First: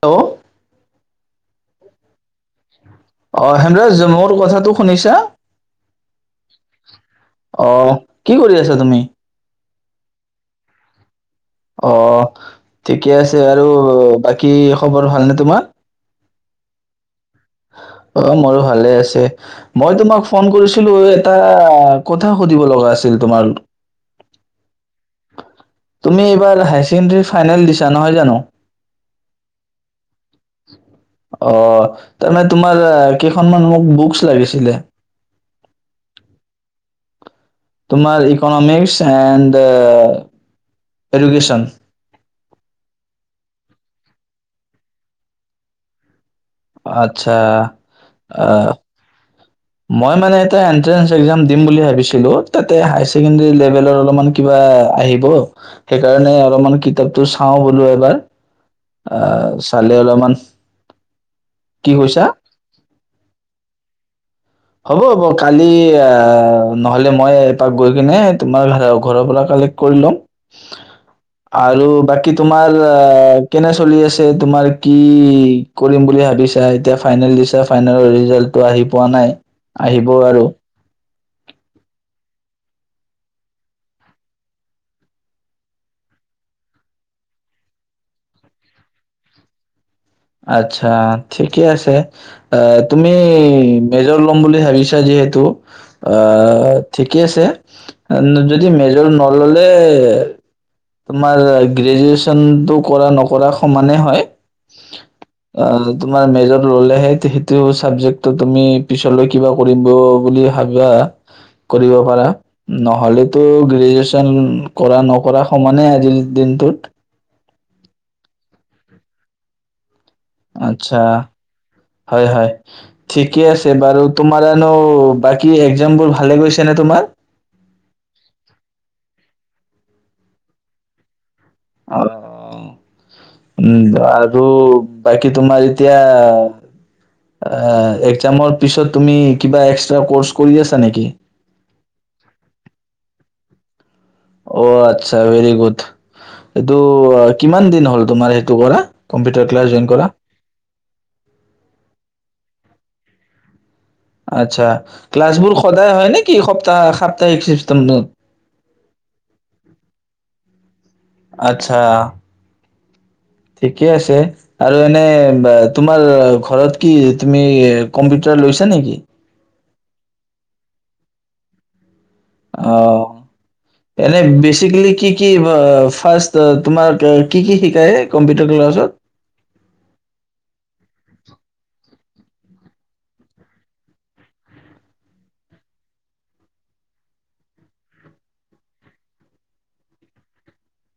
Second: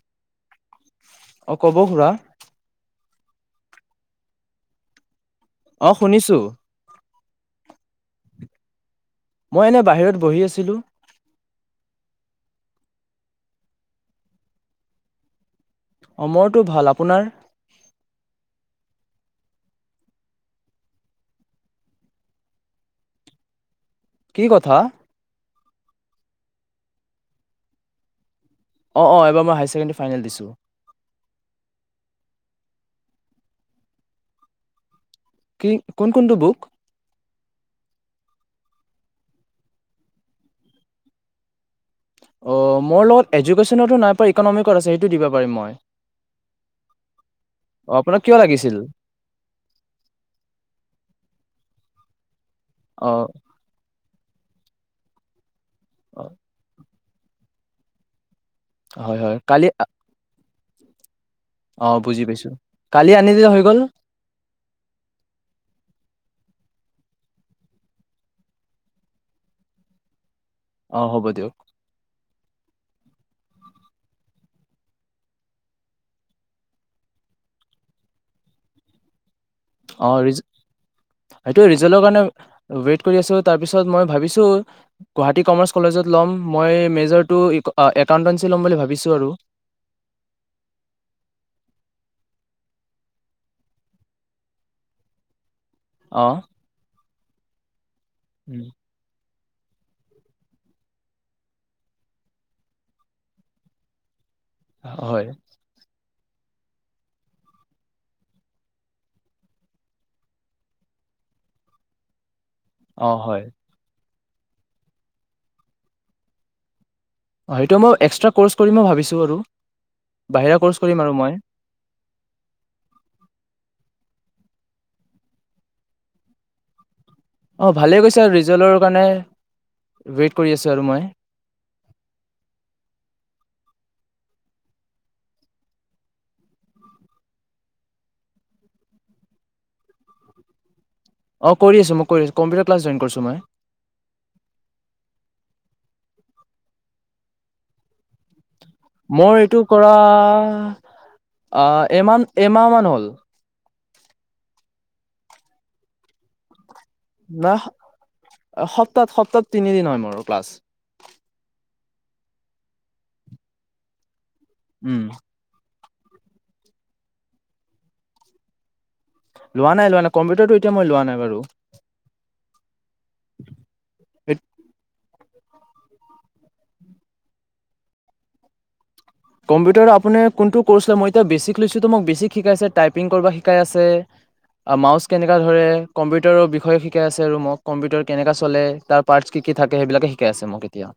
Hello অ', ক'ব খুৰা অ', হেমৰাজ মোৰ কথাাটো শুনিছা? অ', শুনিছোঁ। অ', কি কৰি আছা তুমি? মই এনেই বাহিৰত বহি আছিলো অ', ঠিকে আছে আৰু বাকী খবৰ ভালনে তোমাৰ? অ', মোৰটো ভাল, আপোনাৰ? অ', মোৰো ভালে আছে মই তোমাক ফোন কৰিছিলোঁ, এটা কথা সুধিব লগা আছিল, তোমাৰ কি কথা? তুমি এইবাৰ হায়াৰ ছেকেণ্ডাৰী ফাইনেল দিছা, নহয় জানো? অ অ এবাৰ মই হায়াৰ ছেকেণ্ডেৰী ফাইনেল দিছোঁ অ', তাৰমানে তোমাৰ কেইখন মোক বুকছ লাগিছিলে কি? কোন কোনটো বুক? তোমাৰ ইকনমিক্স এণ্ড এডুকেশ্বন। অ', মোৰ লগত এডুকেশ্যনৰটো নাই পাই, পৰ ইকনমিকত আছে সেইটো দিব পাৰিম মই। আতচ্ছা অ আপোনাক কিয় অ', লাগিছিল মই মানে এটা এণ্ট্ৰেন্স এক্সাম দিম বুলি ভাবিছোঁ [unintelligible] তাতে অ হাইছেকেণ্ডোৰী লেভেলৰ অলমান কিবা আহিব অ সেইকাৰণে অলপমান কিতাপ টো চাওঁ বোলো এবাৰ হয় হয় অ', কালি চালে অলমান অ', বুজি পাইছো কালি আনি দিলে হৈ গ'ল হ'ব, হ'ব, কালি আ, ন'হলে মই এপাক গৈ কিনে তোমাৰ ঘৰৰ পৰা কালক্ট কৰি ল'ম। অ হ'ব দিয়ক আৰু বাকী তোমাৰ আ, কেনে চলি আছে? তোমাৰ কি কৰিম বুলি ভাবিছা? এতিয়া ফাইনেল দিছা, ফাইনেলৰ ৰিজাল্টটো আহি পোৱা নাই। অ আহিবও ৰিজ আৰু সেইটোৱে, ৰিজাল্টৰ কাৰণে ৱেইট কৰি আছোঁ, তাৰপিছত মই ভাবিছোঁ গুৱাহাটী কমাৰ্চ কলেজত ল'ম, মই মেজৰটো ইক একাউণ্টেঞ্চি ল'ম বুলি ভাবিছোঁ আৰু আতচ্ছা, ঠিকে আছে, আ, তুমি মেজৰ লম বুলি ভাবিছা যিহেতু অ', ঠিক কে আছে যদি মেজৰ অ', ল'লে তোমাৰ গ্ৰেজুৱেচনটো কৰা নকৰা সমানে হয়। হয়। আ তোমাৰ মেজৰ ল'লে হে, সেইটো চাবজেক্টটো তুমি পিছলৈ কিবা কৰিব বুলি ভাবা, কৰিব পাৰা। অ', হয়। নহ'লেতো গ্ৰেজুৱেচ কৰা নকৰা সমানে আজিৰ দিনটোত অ', সেইটো মই এক্সট্ৰা ক'ৰ্চ কৰিম মই ভাবিছোঁ আৰু। বাহিৰা ক'ৰ্চ কৰিম আতচ্ছা আৰু মই। হয়, হয় ঠিকে আছে বাৰু তোমাৰ আৰু বাকী এক্সাম বোৰ ভালে গৈছে নে তোমাৰ? অ', ভালে গৈছে আৰু ৰিজাল্টৰ কাৰণে ৱেইট কৰি আছোঁ আৰু মই। অ', উম, আৰু বাকী তোমাৰ এতিয়া আ, একজামৰ পিছত তুমি কিবা এক্সট্ৰা কৰ্চ কৰি আছা নেকি? অ', কৰি আছো ম কৰি আছো কম্পিউটাৰ ক্লাছ জইন কৰিছো মই। অ', আতচ্ছা ভেৰি গুড এইটো আ, কিমান দিন হ'ল তোমাৰ? এ মোৰ এইটো কৰা আহ, এমান-এমাহ মান হ'ল। আতচ্ছা ক্লাছ বোৰ সদায় হয়, নেকি? সপ নাহ সপ্তাত, সপ্তাত তিনিদিন হয়, মোৰ ক্লাছ। আতচ্ছা। ঠিকে আছে। আৰু উম, এনে বা তোমাৰ ঘৰত কি তুমি কম্পিউটাৰ লৈছা নেকি? লোৱা নাই লোৱা নাই কম্পিউটাৰটো এতিয়া মই লোৱা নাই বাৰু। অ', এনে বেচিকেলি কি কি বা ফাৰ্ষ্ট তোমাৰ কি কি শিকাই কম্পিউটাৰ ক্লাছত? কম্পিউটাৰৰ আপুনি কোনটো কৰ্চ লয় মই এতিয়া বেছিক লৈছোতো মোক বেছিক শিকাই আছে, টাইপিং কৰবা শিকাই আছে, আ, মাউচ কেনেকা ধৰে, কম্পিউটাৰৰ বিষয়ে শিকাই আছে আৰু মোক কম্পিউটাৰ কেনেকা চলে তাৰ পাৰ্টচ কি কি থাকে সেইবিলাকে শিকাই আছে মোক এতিয়া।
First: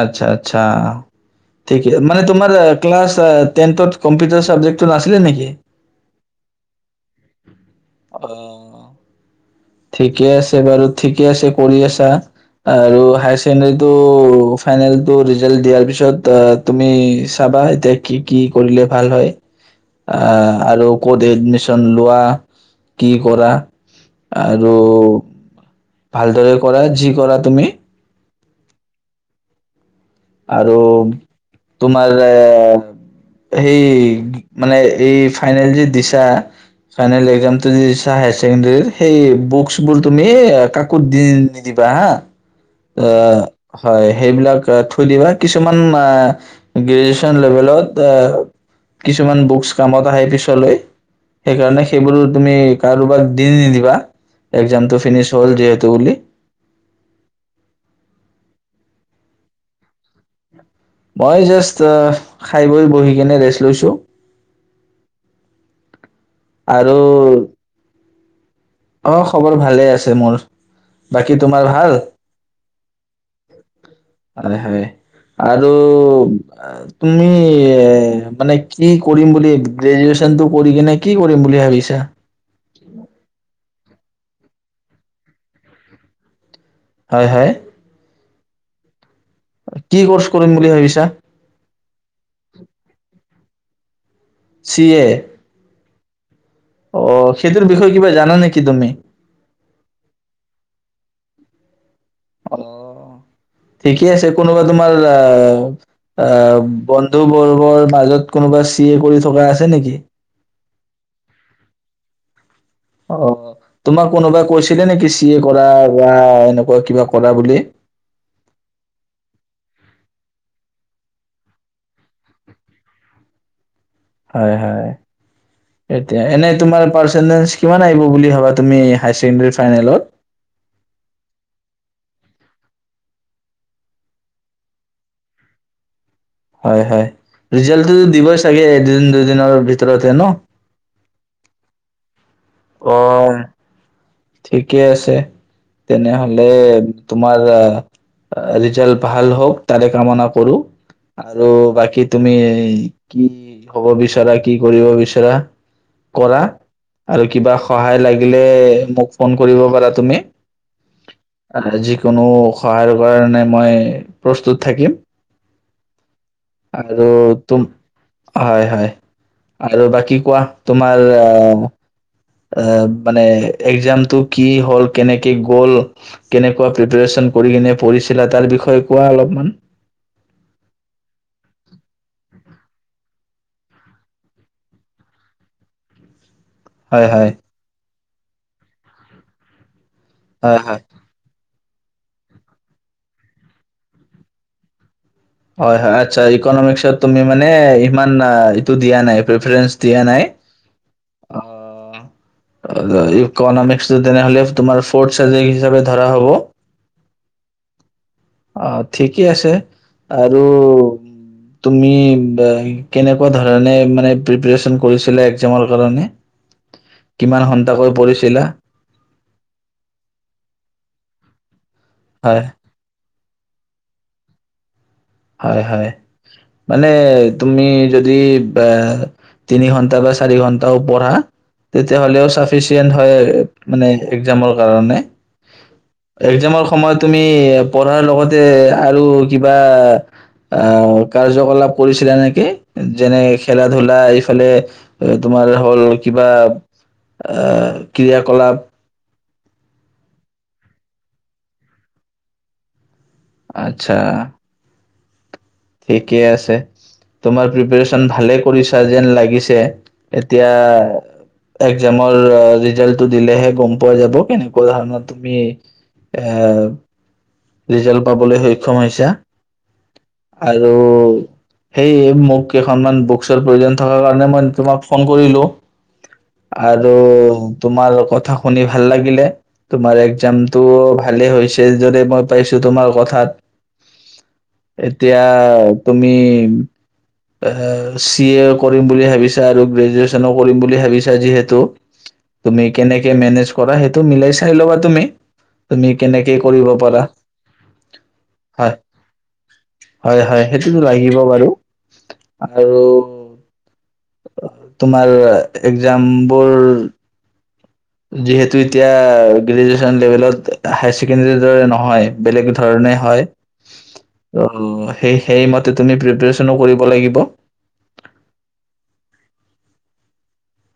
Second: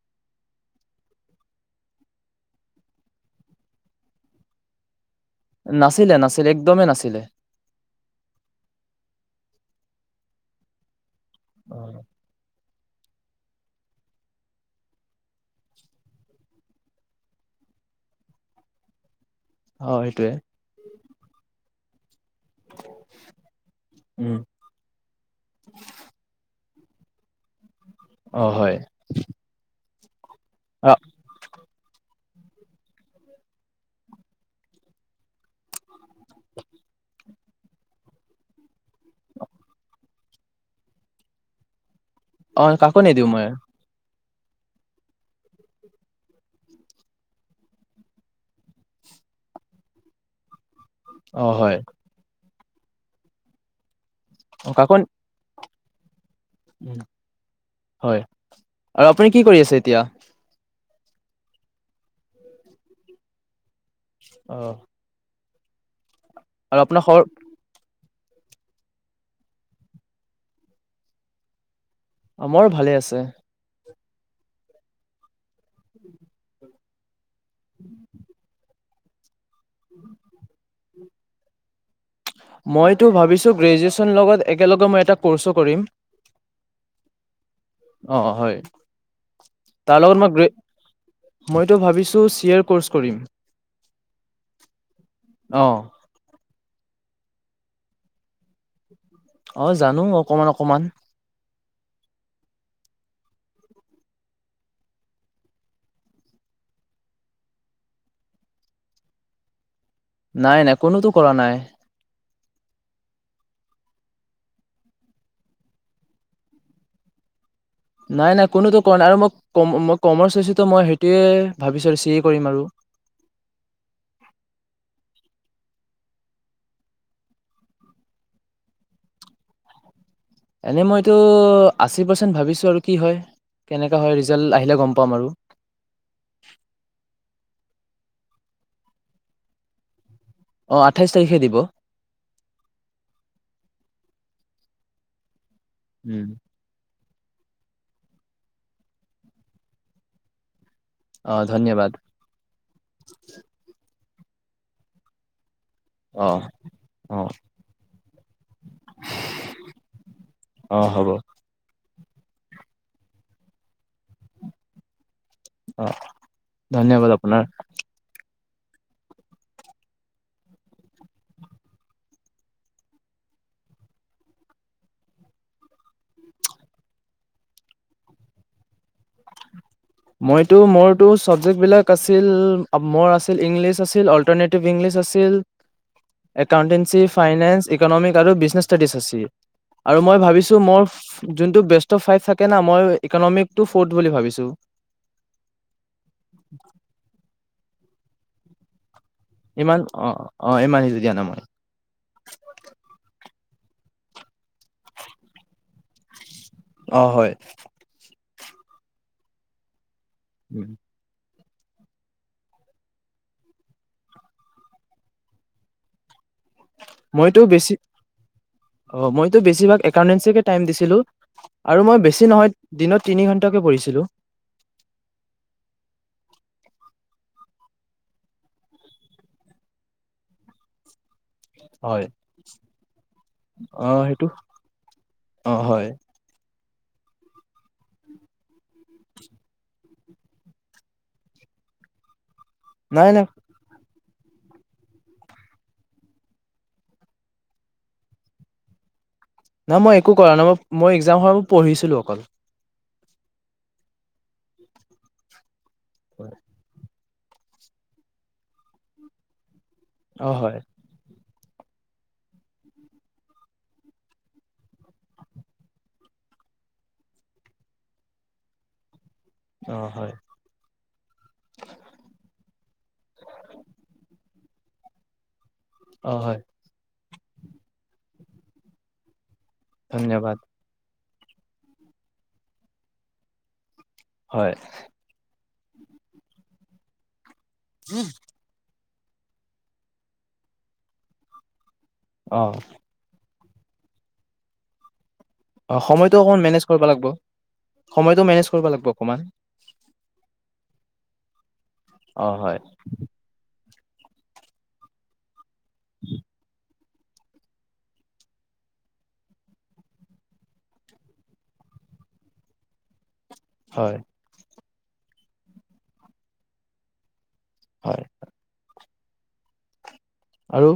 আতচ্ছা আতচ্ছা ঠিকে মানে তোমাৰ ক্লাছ আ, টেনতত কম্পিটাৰ চাবজেক্ট নাছি নাছিলে, নাছিলে, একদমেই নাছিলে। অ ঠিকে আছে বাৰু ঠিকে আছে কৰি আছা আৰু হায় ছেকেণ্ডেৰীটো ফাইনেলটো ৰিজাল্ট দিয়াৰ পিছত, তুমি চাবা এতিয়া, কি কি কৰিলে ভাল হয় অ সেইটোৱে আ- আৰু ক'ত এডমিছ [unintelligible] লোৱা, কি কৰা উম আৰু ভালদৰে কৰা, যি কৰা তুমি। অ' হয়। আৰু অ তোমাৰ [unintelligible] সেই, মানে এই ফাইনেল যে দিছা, ফাইনেল একজামটো যে দিছা হায়াৰ চেকেণ্ডেৰী, সেই বুকচবোৰ তুমি কাকো দি নিদিবা হাঁ। অ', কাকো নিদিওঁ মই। সেইবিলাক থৈ দিবা, কিছুমান আ গ্ৰেজুৱেচন লেভেলত, কিছুমান বুকচ কামত আহে পিছলৈ অ হয় সেইকাৰণে সেইবোৰো তুমি কাৰোবাক দি নিদিবা। অ কাকো একজামটো ফিনিছ হল যিহেত [inaudible] উম। হয়, আ, আপুনি কি কৰি আছে এতিয়া? মই জাষ্ট অ', খাই বৈ বহি কেনে ৰেষ্ট লৈছো। অহ। আৰু অ', খবৰ ভালে আছে মোৰ। বাকী তোমাৰ ভাল? আমাৰো ভালে আছে। হয়, হয় আৰু তুমি মানে কি কৰিম বুলি গ্ৰেজুুৱেচন টো কৰি কিনে কি কৰিম বুলি ভাবিছা? মইতো ভাবিছো গ্ৰেজুৱেচন লগত একেলগে মই এটা ক'ৰ্ছো কৰিম হয় হয়। অ', হয়। কি তাৰ লগত কৰ্চ মই গ্ৰে কৰিম বুলি ভাবিছা? মইতো ভাবিছোঁ চি এৰ কৰ্চ কৰিম। চি এ অ অ', সেইটোৰ বিষয়ে কিবা জানা নেকি তুমি? অ', জানো অকমান অকমান। অ', ঠিকেই আছে। কোনোবা তোমাৰ আ, আ, বন্ধু বৰ্গৰ মাজত কোনোবা চি এ কৰি থকা আছে নেকি? নাই, নাই কোনোটো কৰা নাই। অ', তোমাক কোনোবাই কৈছিলে নেকি? চি এ কৰা বা এনেকুৱা কিবা কৰা বুলি? নাই নাই, কোনোতো কোৱা নাই আৰু মই মই কমাৰ্চ লৈছোত' মই সেইটোৱে ভাবিছোঁ চি এ কৰিম আৰু। হয় হয়। এতিয়া, এনে তোমাৰ পাৰ্চেন্টেজ কিমান আহিব বুলি ভাবা তুমি হায়াৰ ছেকেণ্ডাৰী ফাইনেলত? এনে মইতো আশী পাৰ্চন্ট ভাবিছোঁ, আৰু কি হয় কেনেকা হয়, ৰিজাল্ট আহিলে গম পাম আৰু। হয় হয়, ৰিজালটো দিবই চাগে এদিন দুদিনৰ ভিতৰতে ন? অ', আঠাইশ তাৰিখে দিব। অ'। ঠিকেই আছে। উম, তেনেহলে তোমাৰ ৰিজাল্ট ভাল হওক, তাৰে কামনা কৰোঁ। আৰু অঁ ধন্যবাদ বাকী তুমি কি হ'ব [unintelligible] বিচাৰা কি কৰিব বিচৰা কৰা অঁ আৰু অঁ কিবা সহায় লাগিলে মোক। ফোন কৰিব পাৰা তুমি। অঁ হ'ব [unintelligible] কোনো সহায়ৰ কাৰণে মই প্ৰস্তুত থাকিম। অ'। আৰু তুম হয়, হয় আৰু বাকী কোৱা তোমাৰ আ আ এ এ মানে এক্সামটো কি হ'ল, কেনেকে গ'ল, কেনেকুৱা প্ৰিপাৰেচন কৰি কিনে পঢ়িছিলা তাৰ বিষয়ে কোৱা অলপমান। মইতো মোৰতো চাবজেক্টবলাক আছিল, মোৰ আছিল ইংলিছ আছিল, অল্টাৰনেটিভ ইংলিছ আছিল। একাউণ্টেন্সি, হয় হয় ফাইনেন্স, ইকনমিক্। [unintelligible] বিজনেছ ষ্টাডিছ আছে। আৰু মই ভাবিছোঁ হয় হয় মোৰ। যোনটো বেষ্ট অফ ফাইভ থাকে না, মই ইকনমিক্সতো ফৰ্থ বুলি ভাবিছোঁ। হয়, হয়, আচ্ছা ইকনমিক্সত তুমি মানে। ইমান অ', এইটো দিয়া নাই। প্ৰেফাৰেন্স ইমান দিয়া অ নাই। অ ইমান সিজো দিয়া নাই মই। অ', [unintelligible] ইকনমিক্স টো তেনেহ'লে তোমাৰ ফৰ্থ চাবজেক্ট হিচাপে ধৰা হব। অ', হয়। অ', ঠিকেই আছে। আৰু উম, তুমি, কেনেকুৱা ধৰণে মানে প্ৰিপাৰেচন কৰিছিলা এক্সামৰ কাৰণে মইতো কিমান বেছি, সন্তাকৈ পৰিছিলা? অ মইতো বেছিভাগ একাউন্তেঞ্চিকে টাইম দিছিলো। আৰু মই বেছি হয়, নহয়, দিনত তিনি ঘণ্টাকে পঢ়িছিলোঁ। হয় হয়। মানে তুমি যদি বা তিনি ঘন্টা বা চাৰি ঘন্টাও পঢ়া, তেতিয়া হয়। হ'লে ও সাফিছিয়েন্ত হয় মানে অ সেইটো এক্জামৰ কাৰণে অ হয় এক্জামৰ কা সময়ত তুমি পঢ়াৰ লগতে আৰু কিবা আহ কাৰ্যকলাপ কৰিছিলে নেকি নাই যেনে নাই খেলা ধূলা ফালে এ তোমাৰ হ'ল কিবা, এ ক্ৰিয়া কলাপ নাই মই একো কৰা নাই। মই মই এক্জাম হ'ল পঢ়িছিলো অকল। আচ্ছা। ঠিকেই আছে। তোমাৰ প্ৰিপাৰেচন ভালেই কৰিছা যেন লাগিছে। অ এতিয়া হয় একজামৰ ৰিজাল্টো দিলেহে গম পোৱা যাব, কেনেকুৱা ধৰণৰ তুমি এ ৰিজাল্ট পাবলৈ সক্ষম হৈছা। অ হয়। আৰু সেইয়ে মোক কেইখনমান বুকচৰ প্ৰয়োজন থকাৰ কাৰণে মই তোমাক ফোন কৰিলো। অ হয় আৰু, তোমাৰ কথা শুনি ভাল লাগিলে। তোমাৰ ধন্যবাদ এক্জামটো ভালে হৈছে যদি মই পাইছো তোমাৰ কথাত হয়। এতিয়া তুমি এ' চি এ কৰি কৰিম বুলি ভাবিছা আৰু গ্ৰেজুৱেচনো কৰিম বুলি ভাবিছা যিহেতু। অ তুমি কেনেকে মেনেজ কৰা, সেইটো মিলাই চাই ল'বা তুমি। অ' তুমি সময়টো কেনেকে অকমান মেনেজ কৰিব পাৰা লাগিব, সময়টো মেনেজ কৰিব হয় লাগিব অকণমান। হয় হয়, সেইটোতো লাগিব বাৰু। অ' হয়। আৰু তোমাৰ এগ্জাম্পল যিহেতু এতিয়া গ্ৰেজুৱেশ্যন লেভেলত হায়াৰ ছেকেণ্ডৰীৰ দৰে নহয় বেলেগ ধৰণে হয়। হয়। অ', সেই সেইমতে তুমি প্ৰিপচনো কৰিব লাগিব। হয়, হয়।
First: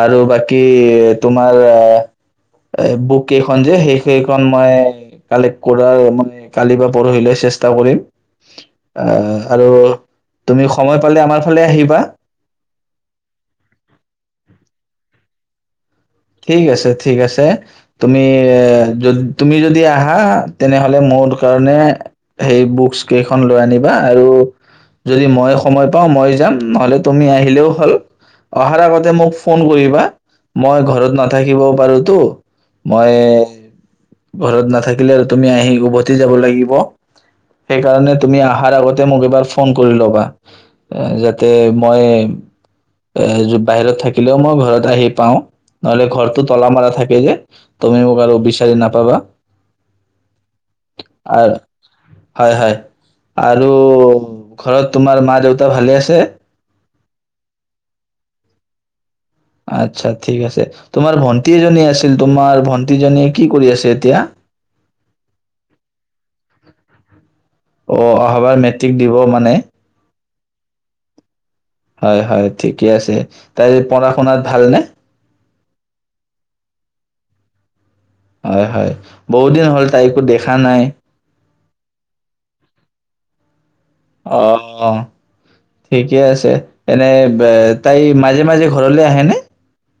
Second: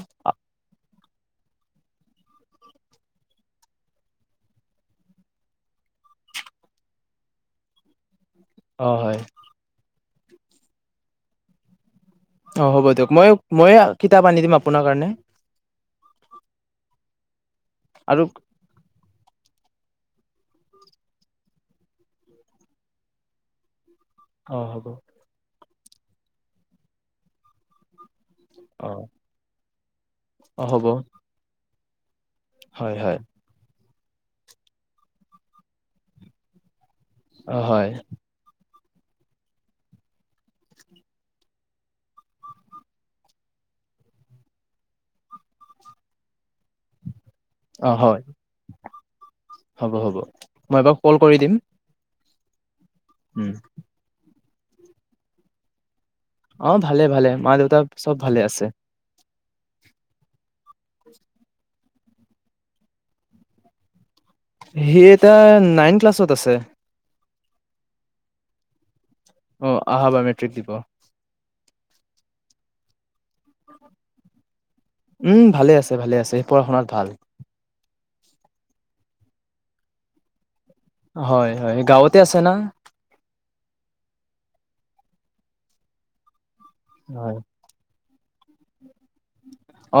আৰু বাকী তোমাৰ এই বুক কেইখন যে, সেইখন মানে কালেক কৰাৰ মানে কালি বা পৰহিলৈ চেষ্টা কৰিম। অ হয় আহ, আৰু তুমি সময় পালে আমাৰ ফালে আহিবা। অ', হ'ব দিয়ক মই ময়ে কিতাপ আনি দিম আপোনাৰ কাৰণে। ঠিক আছে ঠিক আছে। তুমি আৰু এ‌ যদ তুমি যদি আহা তেনেহ'লে মোৰ কাৰণে সেই বুকচ কেইখন লৈ আনিব আৰু অ হ'ব। যদি মই সময় পাওঁ মই যাম নহ'লে তুমি আহিলেও হ'ল। অহাৰ অ আগতে মোক ফোন কৰি [inaudible] অ হ'ব। দিব পাৰোঁতো। হয় মই হয় ঘৰত নাথাকিলে আৰু তুমি আহি উভতি যাব লাগিব। অ হয় সেইকাৰণে তুমি আহাৰ আগত তে মোক এবাৰ ফোন কৰি ল'বা, যাতে মই এ বাহিৰত থাকিলেও মই ঘৰত আহি পাওঁ। নহলে ঘৰটো তলা মাৰা থাকে যে অ' তুমি মোক হয়, আৰু বিচাৰি নাপাবা হ'ব- হ'ব, মই এবাৰ কল কৰি আৰু দিম। হয়, হয়। উম আৰু ঘৰত তোমাৰ মা দেউতা ভালে আছে? অ' ভালে ভালে, মা দেউতা চব ভালে আছে। আতছা ঠিক আছে, তোমাৰ ভন্টি এজনী আছিল, তোমাৰ ভন্টি জনীয়ে কি কৰি আছে এতিয়া? হেই তাই নাইন ক্লাছত আছে। অ', অহাবাৰ মেট্ৰিক দিব মানে অ [unintelligible] হয়, হয় ঠিকে আছে তাই পঢ়া শুনাত ভাল নে? উম, ভালে আছে ভালে আছে সেই পঢ়া শুনাত ভাল হয়, হয় বহুত দিন হ'ল তাইকো দেখ হয়, হয় গাঁৱতে আছে না। অ', ঠিকে আছে। এনে হয় বে তাই মাজে, মাজে ঘৰলৈ আহেনে?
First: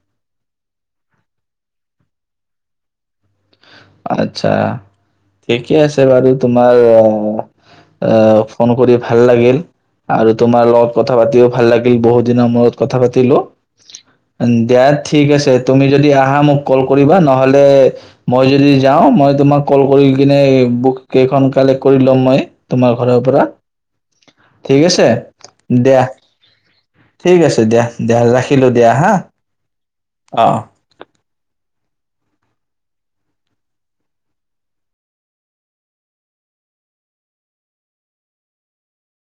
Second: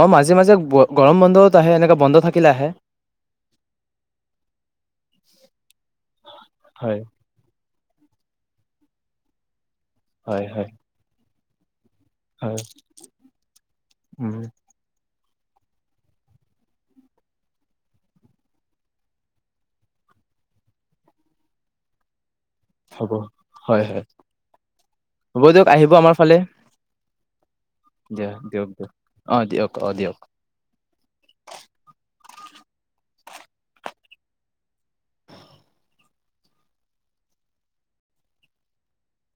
অ মাজে, মাজে গৰম বন্ধত আহে এনেকে বন্ধ থাকিলে আহে। আতছা ঠিকে আছে বাৰু। তোমাৰ হয় আ আহ, ফোন কৰি ভাল লাগিল। আৰু হয় তোমাৰ হয় লগত কথা পাতিও ভাল লাগ বহু দিনৰ হয় মূৰত কথা পাতিলো উম এণ্ড [unintelligible] ঠিক আছে তুমি যদি আহা মোক কল কৰিবা নহ'লে মই যদি যাওঁ মই তোমাক কল কৰি কিনে বুক কেইখন কালেক্ট কৰি ল'ম মই। তোমাৰ হ'ব ঘৰৰ পৰা হয় হয় ঠিক আছে হ'ব দিয়ক আহিব দিয়া আমাৰ ফালে ঠিক আছে দিয়া দিয়া দিয়ক ৰাখিলো দিয়ক দিয়া হা। অ দিয়ক অ' দিয়ক। অ'।